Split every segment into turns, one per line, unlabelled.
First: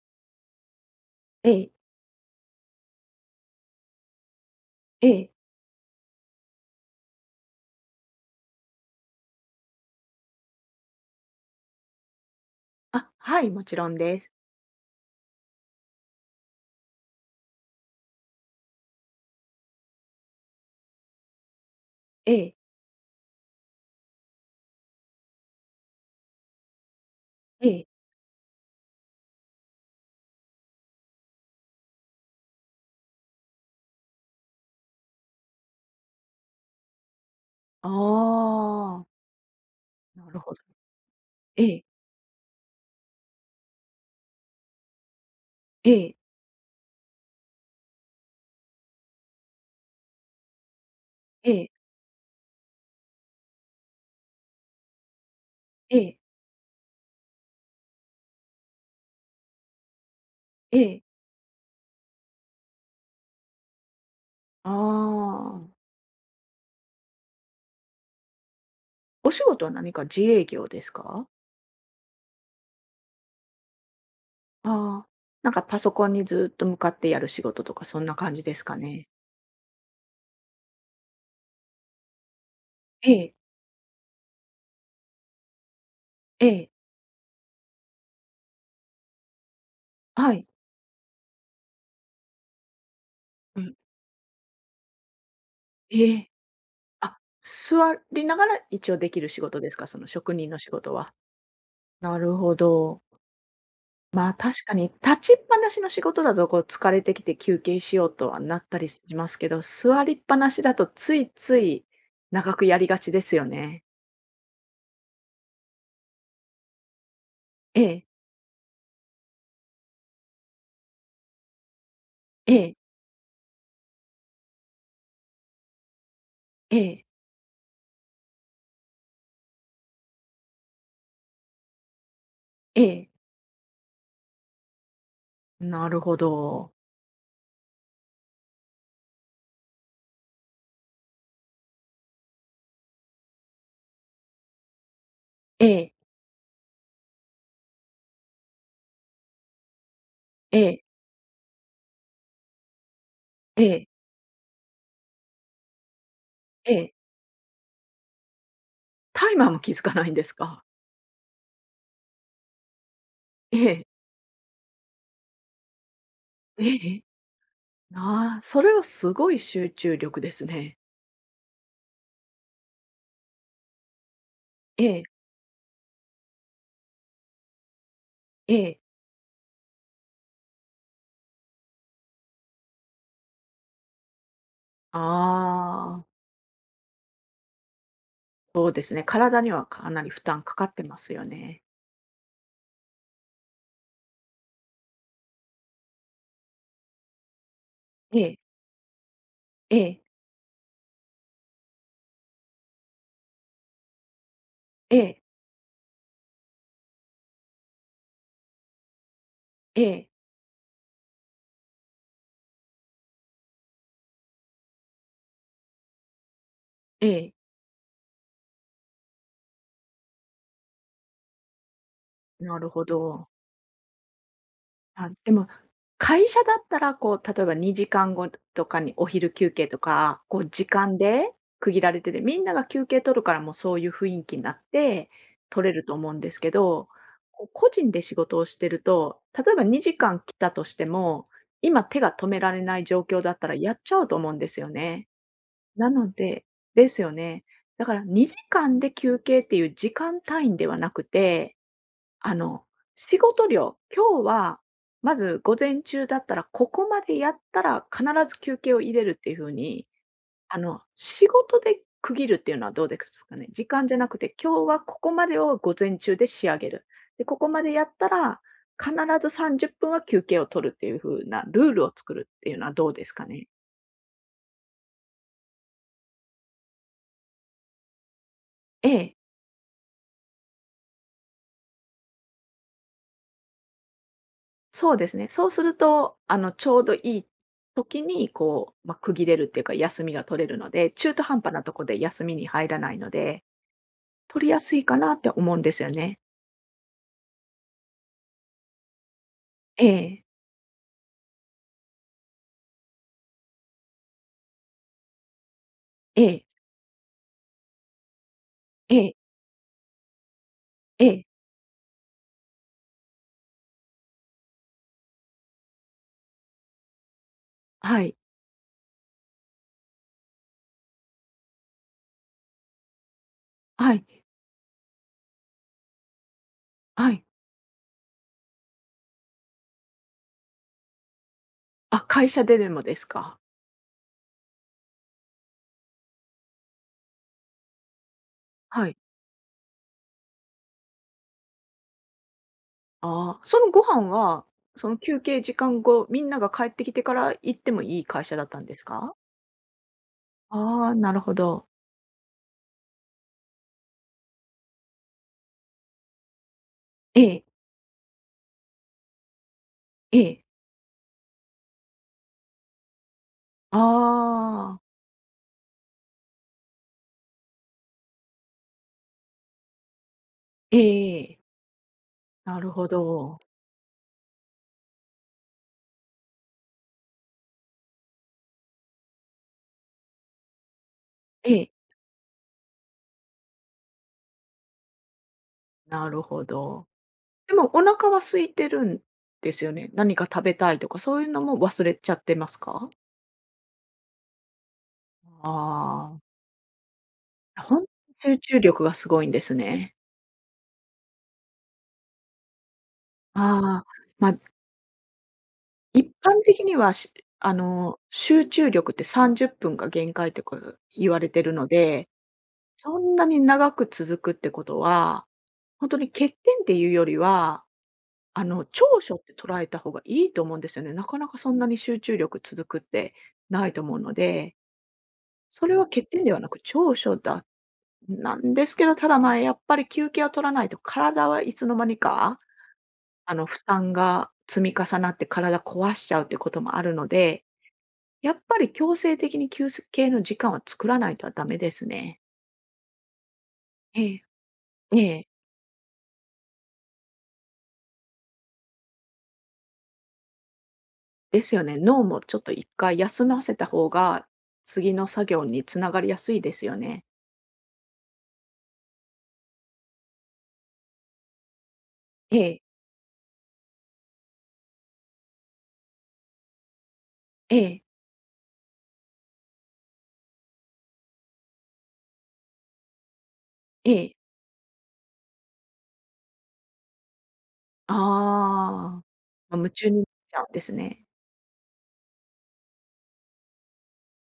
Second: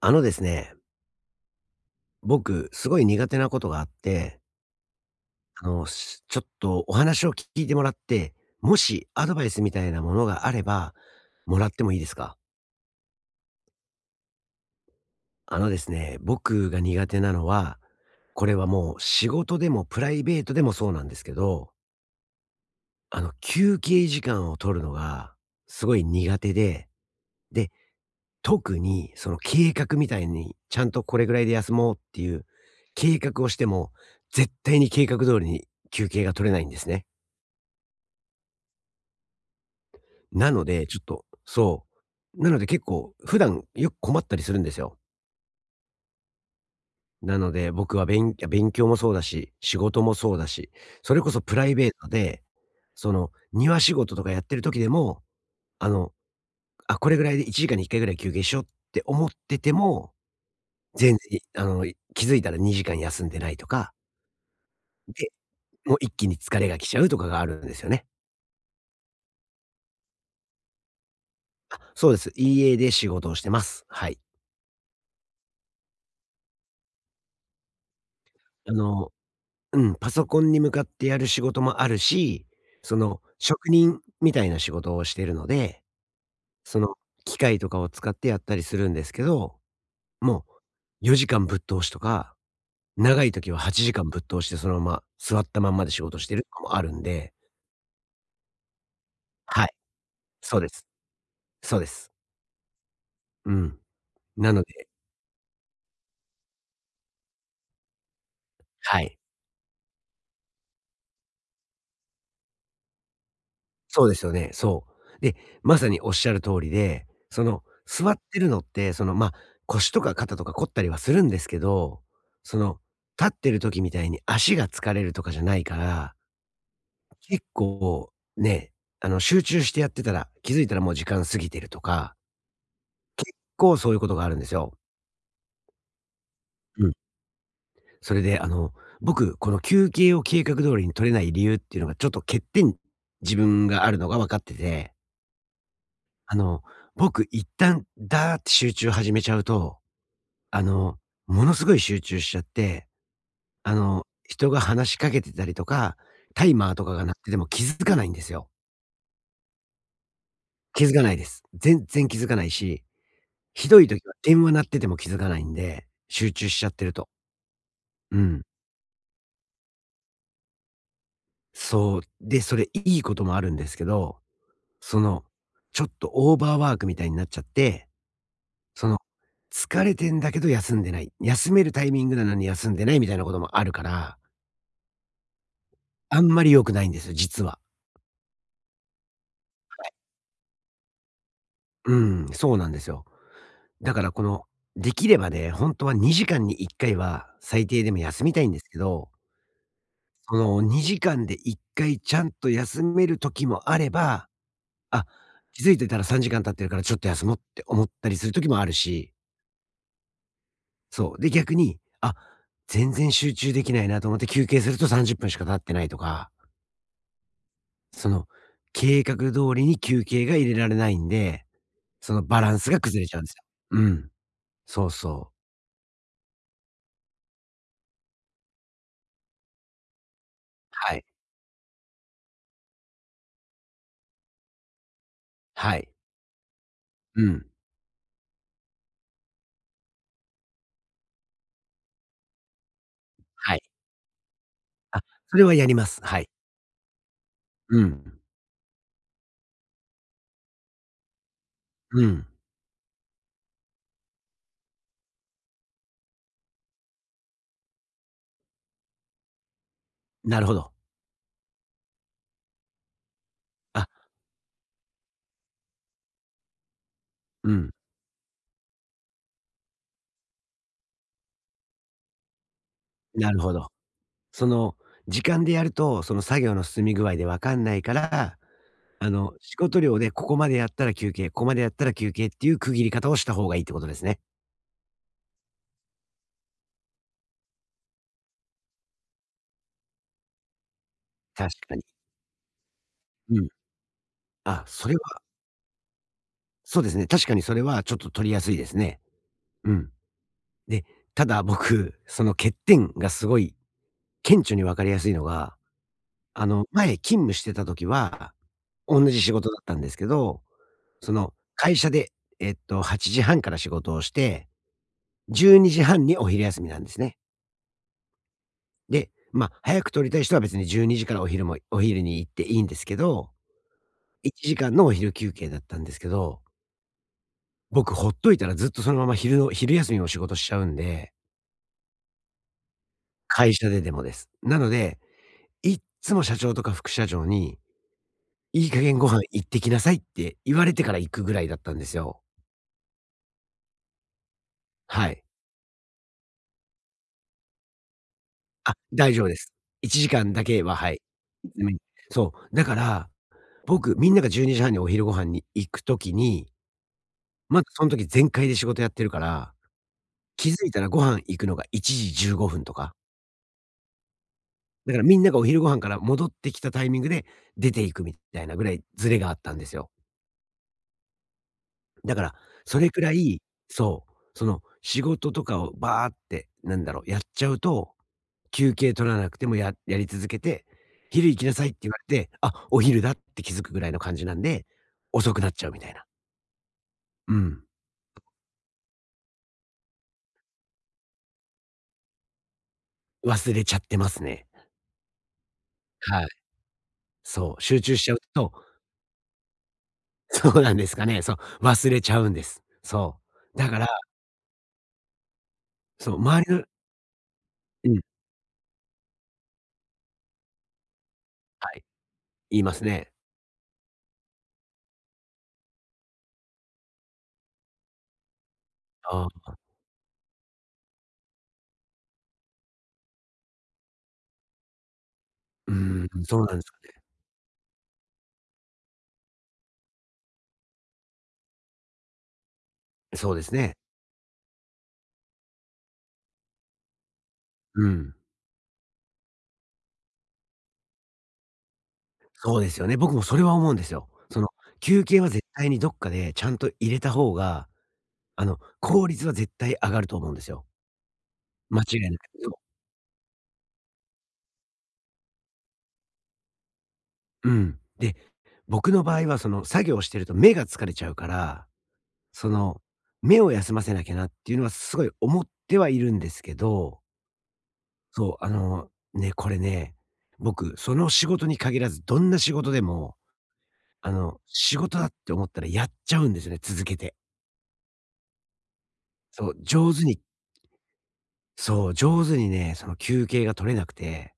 ですね、
ええ、
僕、すごい苦手なことがあって、
ええ。
ちょっとお話を聞いてもらって、もしアドバイスみたいなものがあれば、もらってもいいですか？
あ、はい、もちろんです。
ですね、僕が苦手なのは、これはもう仕事でもプライベートでもそうなんですけど、
ええ、
休憩時間を取るのがすごい苦手で、
え
で、
え。
特にその計画みたいに、ちゃんとこれぐらいで休もうっていう計画をしても、絶対に計画通りに休憩が取れないんですね。
ああ、なる
な
ほど。
ので、ちょっと
ええ、
そう。なので結構普段よく困ったりするんですよ。
ええ、
なので、僕は勉強もそうだし、仕事もそうだし、それこそ
え
プラ
え、
イベートで、その庭仕事とかやってる時でも、あ
え
の、
え、
あ、これぐらいで1時間に1回ぐらい休憩しようって思ってても、
ええ。
全然、気づいたら2時間休んでないとか、
あ
で、
あ。
もう一気に疲れが来ちゃうとかがあるんですよね。
お仕事は何か自営業ですか？
あ、そうです。EA で仕事をしてます。はい。
ああ、なんかパソコンにずっと向かってやる仕事とかそんな感じです
あ
かね？
の、うん、パソコンに向かってやる仕事もあるし、そ
え
の、
え、
職人みたいな仕事をしてるので、
ええ、
その、機械とかを使ってやったりするんですけど、
は
も
い。
う4時間ぶっ通しとか、長い時は
うん、
8時間ぶっ通してそのまま座ったまんまで仕
え
事し
え。
てるとかもあるん
あ、
で、
座りながら一応できる仕事
はい、
ですか？その職人
そ
の
うで
仕
す。
事は。
そうです。
なるほど。
うん。
まあ、
なの
確か
で、
に立ちっぱなしの仕事だと、こう疲れてきて休憩しようとはなったり
は
し
い。
ますけど、座りっぱなしだとついつい長くやりがちですよね。
そうですよね、そう。で、まさにおっしゃる通りで、その、
ええ、
座ってるのって、腰とか肩とか凝ったりはするんですけど、
え
そ
え、
の、立ってる時みたいに足が疲れるとかじゃないから、
ええ、
結構ね、集中してやってたら、気づいたらもう時間過ぎてるとか、
ええ、
結構そういうことがあるんですよ。
なるほど。
うん。それで、僕、この休憩を計画通りに取れない理由っていうのがちょっと欠点自分があるのが分かってて、
ええ、
あの、僕一旦ダーって集中始めちゃうと、
え
あ
え、
の、ものすごい集中しちゃって、
ええ、
人が話しかけてたりとか、タイマ
え
ーとか
え、
が鳴ってても気づかないんですよ。
タイマーも気づかないんですか？
気づかないです。全然気づかないし、
え
ひど
え、
い時は電話鳴ってても気づかないんで、集中しちゃ
え
ってる
え、
と。う
ああ、
ん。
それはすごい集中力ですね。
そう。で、それいいこともあるんですけど、
え
そ
え、
の、ちょっとオーバーワークみたいになっちゃって、
ええ、
その、疲れてんだけど休んでない。休めるタイミングなのに休んでないみたいなこともあるから、
ああ、
あんまり良くないんですよ、実は。
そうですね、体にはかなり負担かかってますよね。
うん、そうなんですよ。だからこの、できればね、本当は2時間に1回は最低でも
え
休み
え、
たいんですけど、
ええ、
その2時間で1回ちゃんと休める時もあれば、
え
あ、
え。
気づいてたら3時間経ってるからちょっと休もうって思ったりする時もあるし、
ええ、
そう。で、逆に、あ、全然集中できないなと思って休憩すると30分しか経ってないとか、
ええ、
その、計画通りに休憩が入れられないんで、そのバラ
な
ン
る
スが
ほ
崩れちゃうん
ど。
ですよ。うん。そう
あ、
そ
で
う。
も、会社だったら、こう、例えば2時間後とかにお昼休憩とか、こう時
は
間
い。
で区切られてて、みんなが休憩取るから、もうそういう雰囲気になって、取れ
は
る
い。
と思うんですけど、
う
こ
ん。
う個人で仕事をしてると、例えば2時間来たとしても、今手が止められない状況だったら
はい。
やっちゃうと思うんですよ
あ、
ね。
それはやりま
な
す。
の
はい。
でですよね。
う
だから
ん。
2時間で休憩っていう時間単位ではなくて
うん。
あの、仕事量、今日は、まず午前中だったら、ここまでやったら必ず休憩を入れるっていう風に、
なるほど。
仕事で区切るっていうのはどうですかね。時間
あ、
じゃなくて、今日はここまでを午前中で仕上げる。で、ここ
う
ま
ん。
でやったら、必ず30分は休憩を取るっていう風なルールを作るっていうのはどうですか
なる
ね。
ほど。その、時間でやると、その作業の進み具合でわかんないから、
ええ。
仕事量でここまでやったら休憩、ここまでやったら休憩っていう区切り方をした方がいいってことですね。
そうですね。そうすると、ちょうどいい時に、こう、まあ、区切れるっていうか、休みが取れるので、中途半
確
端なと
かに。
こで休みに入らないの
う
で、
ん。
取りや
あ、
すい
それ
か
は、
なって思うんですよね。
そうですね。確かにそれはちょっと取りやすいですね。う
え
ん。
え、
で、ただ僕、その欠点がすごい顕著に分かりやすいのが、
ええ、
前勤務してた時は、
え
おんな
え、
じ仕事だったんですけど、
え
そ
え、
の、会社で、8時半から仕事をして、12時半にじはんにお昼休みなんですね。
はい、
で、まあ、早く取りたい人は別に12時からお昼もお昼に行っていいんですけど、
はい、
1時間のお昼休憩だったんですけど、
はい。
僕ほっといたらずっとそのまま昼の昼休みも仕事しちゃうんで、
あ、会社ででもですか？
会社ででもです。なので、いっつも社長とか副社長にいい加
はい。
減ご飯行ってきなさいって言われてから行くぐらいだったんですよ。
ああ、そのご飯は、その
は
休
い。
憩時間後、みんなが帰ってきてから行ってもいい会社だったん
あ、
ですか？
大丈夫です。1時間だけは、
あ
は
あ、
い。
なるほど。
うん。そう、だから、僕、みんなが12時半にじはんにお昼ご飯に行くときに、
ええ、
まだその時全開で仕事やってるから、
ええ。
気づいたらご飯行くのが1時15分とか、
ああ、
だからみんながお昼ご飯から戻ってきたタイミングで出ていくみたいなぐらいズレがあったんですよ。
ええ、ええ、ああ、ええ。
だから、
なる
そ
ほ
れくら
ど。
い、そう、その仕事とかをバーって、なんだろう、やっちゃうと休憩取らなくてもややり続けて、「昼行き
え
なさい」
え、
って言われて、「あ、お昼だ」って気づくぐらいの感じなんで、遅くなっちゃうみたいな。
なるほど。
う
で
ん。
もお腹は空いてるんですよね。何か食べたいとか、そういうのも忘れちゃってますか？
忘れちゃってますね。
あ
はい。そ
あ、
う、集中しちゃう
集
と
中力がすごいんですね。
そうなんですかね。そう、忘れちゃうんです。そう。だ
あ
か
あ、
ら、
まあ、一
そう、
般
周り
的
の、
には、しあ
う
の、
ん、
集中力って30分が限界ってこと言われてるの
はい、
で、
言います
そ
ね。
んなに長く続くってことは、本当に欠点っていうよりは長所っ
あ
て
あ、
捉えた方がいいと思うんですよね。なかなかそんなに集中力続くってないと思うので、そ
う
れは欠
ー
点
ん、
で
そ
は
う
な
なん
く
ですか
長
ね。
所だなんですけど、ただ、まあ、やっぱり休憩を取らないと体はいつの間にか、
そうです
負
ね。
担が積み重なって体壊しちゃうってこともあるので、
うん。
やっぱり強制的に休憩の時間を作らないとはダメですね。
そうですよね。僕もそれは思うんですよ。
ええ。
その、
え
休憩
え。
は絶対にどっかでちゃんと入れた方が、効率は絶対上がると思うんですよ。
ですよね。
間違い
脳
なく、
もちょっ
そ
と一回休ませた方が、次の作業につながりやすいですよね。
う。うん。で、僕の場合はその作業してると目が疲れちゃうから、
え
そ
え。
の、目を休ませなきゃなっていうのはすごい思ってはいるんですけど、
ええ、
そう、これね、僕、その仕事に限らずどんな仕事でも、
ええ。
仕事だって思ったらやっちゃうんですよね、続けて。
あ
そ
あ。ま、
う、
夢中
上
になっ
手に、
ちゃうんですね。
そう、上手にね、その休憩が取れなくて、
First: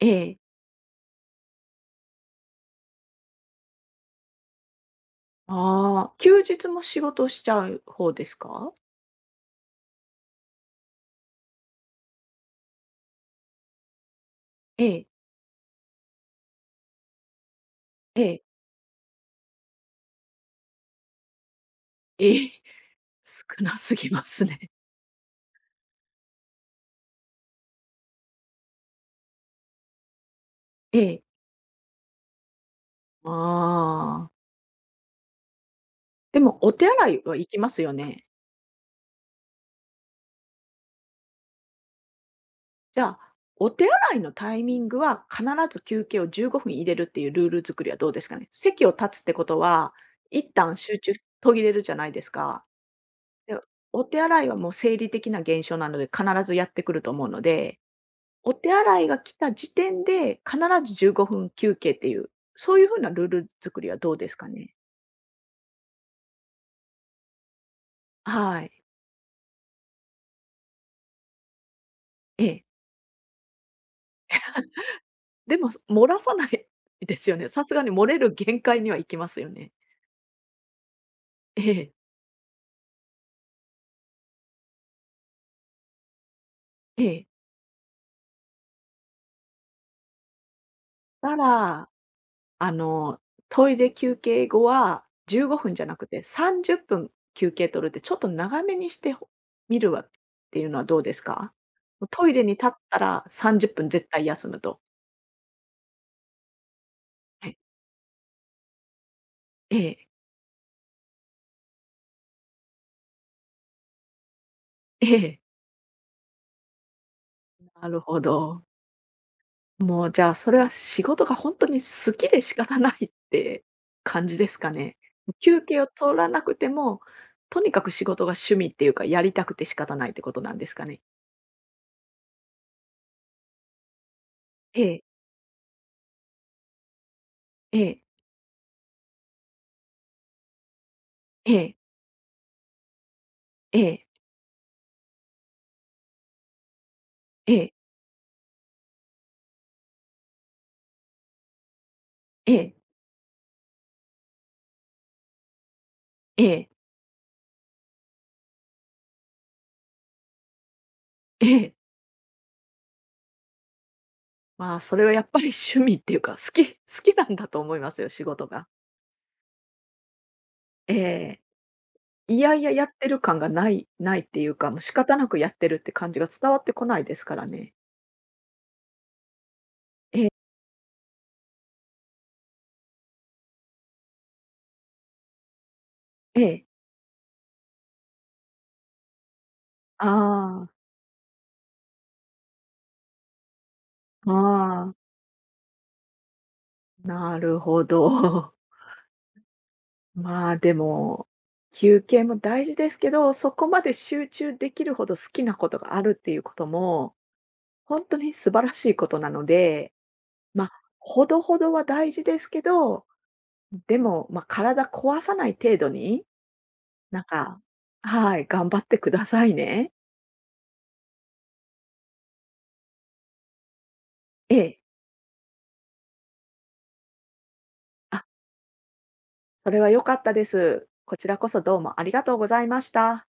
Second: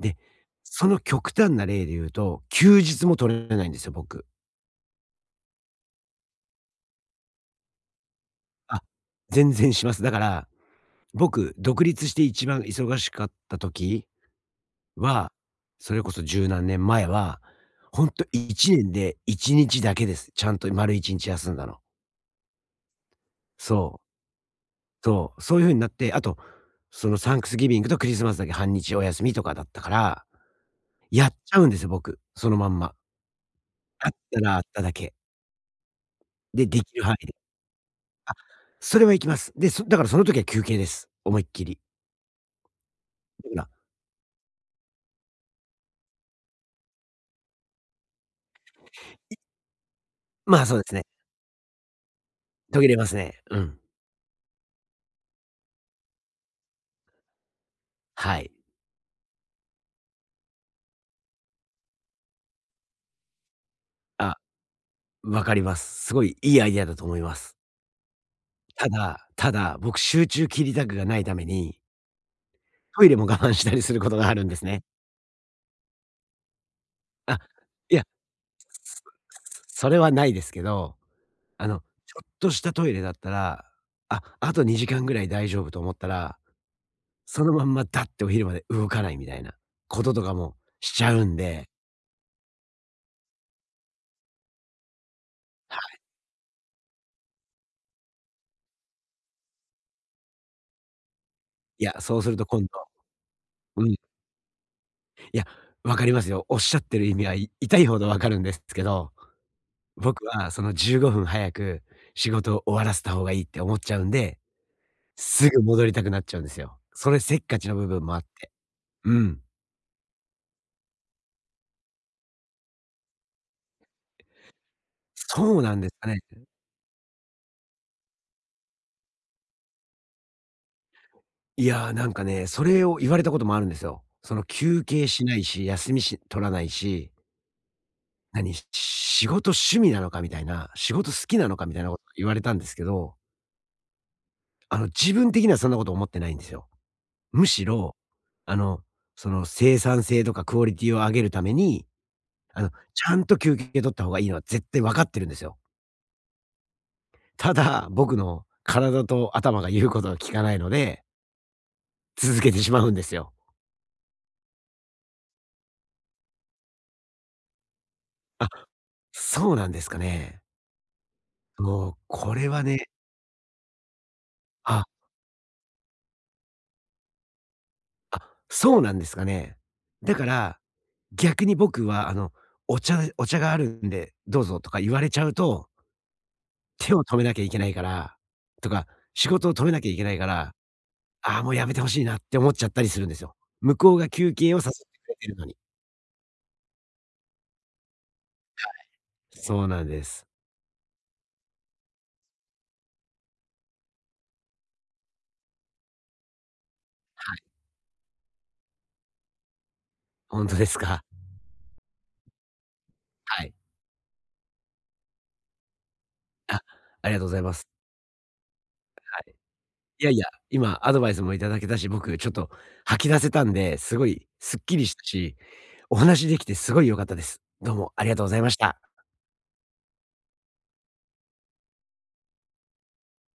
え
で、
え。
その極端な例で言うと、休日も取れないんですよ、僕。
ああ、休日も仕事しちゃう方ですか？
あ、全然します。だから僕、独立して一番忙しかった時
ええ、
は、それこそ十何年前は、ほん
え
と
え、
1年で一日だけです。ちゃんと丸一日休んだの。
ええ、少なす
そう、
ぎますね。
そう、そういう風になって、あと、そのサンクスギビングとクリスマスだけ半日お休みとかだったから、
ええ、
やっちゃうんですよ、僕、そのまんま。あっ
ああ。
たらあっただけ。
でも
で、
お
で
手
きる
洗
範
い
囲
は
で。
行きますよね？
あ、それは行きます。で、そだからその時は休憩です。思いっきり。
じゃあ、
だから、
お手洗いのタイミングは必ず休憩を15分入れるっていうルール作りはどうですかね？席を立つってことは、一
まあ、
旦
そうです
集
ね。
中途切れるじゃないですか。
途切れますね。
で、
うん。
お手洗いはもう生理的な現象なので、必ずやってくると思うので、
はい。
お手洗いが来た時点で、必ず15分休憩っていう、そういう風なルール作りはどうです
あ、
かね？
わかります。すごいいいアイデアだと思います。
はい。
ただ、ただ、僕集中切りたくがないために、
ええ。
トイレも我慢したりすることがあるんですね。
でも、漏らさないですよ
あ、
ね。さすがに
いや、
漏れる限界には行きますよね。
それはないですけど、あ
え
の、ちょ
え、
っとしたトイレだったら、あ、あと2時間ぐらい大丈夫と思ったら、
ええ。
そのまんまだってお昼まで動かないみたいなこととかもしちゃうん
た
で、
らあの、トイレ休憩後は15分じゃなくて30分休憩取るって、ちょっと長めにしてほみるわっていうのはどうですか？
いや、そう
ト
す
イ
る
レ
と
に
今
立
度、
ったら30
う
分
ん、い
絶対休むと。
や、わかりますよ。おっしゃってる意味は
はい。
痛いほどわかるんですけど、
ええ、
僕はその15分早く仕事を終わらせた方がいいって思っちゃうんで、
ええ。
すぐ戻りたくなっちゃうんですよ。それせっかちな部
なる
分もあ
ほ
って。
ど。
うん。
もうじゃあ、それは仕事がほんとに好きで仕方ないって感じですかね？
そ
休
うな
憩
ん
を
ですか
取
ね。
らなくても、とにかく仕事が趣味っていうか、やりたくて仕方ないってことなんですかね？
いや、なんかね、それを言われたこともあるんですよ。その
え
休
え、
憩しないし、休みし取らないし、
ええ、
何、仕事趣味なのかみたいな、仕事好きな
え
のかみ
え、
たいなこと言われたんですけど、
ええ、
自分的にはそんなこと思ってないんですよ。む
え
し
え、
ろ、あの、その生産性とかクオリティを上げるために、
ええ。
ちゃんと休憩取った方がいいのは絶対分かってるんですよ。
ええ、
ただ、僕の体と頭が言うことを聞かないので、
ええ。
続けてしまうんですよ。
まあ、それはやっぱり趣味っていうか、好きなんだと思いますよ、仕事
あ、
が。
そうなんですかね。
ええ。
そう、こ
い
れ
や
は
いやや
ね、
ってる感がないないっていうか、もう
あ、
仕方なくやってるって感じが伝わってこないですからね。
あ、そうなんですかね。だ
え
か
え、
ら、逆に僕はお茶があるんでどうぞとか言われちゃうと、
ええ。
手を止めなきゃいけないから、とか、仕事を止めなきゃいけ
あ
ないから、
あ、
ああ、もうやめてほしいなって思っちゃったりするんですよ。向こうが休憩を誘って
ああ、
くれてるのに。
なるほど。
そうなんで す。
まあ、でも、休憩も大事ですけど、そこまで集中できるほど好きなことがあるっていうことも、
はい、
本当に素晴らしいことなので、
ほんと
ま、
で
あ
すか。
ほ どほどは大事ですけど、
はい。
でも、まあ、体壊さない程度に、
あ、ありが
なん
とうございま
か
す。
はい、頑張ってく
は
だ
い。
さいね。
いやいや、今アドバイスもいただけたし、僕ちょっと吐き出せたんで、すごい
え
すっき
え。
りしたし、お話しできてすごい良かったです。どうもありがと
あ、
うございました。
それは良かったです。こちらこそどうもありがとうございました。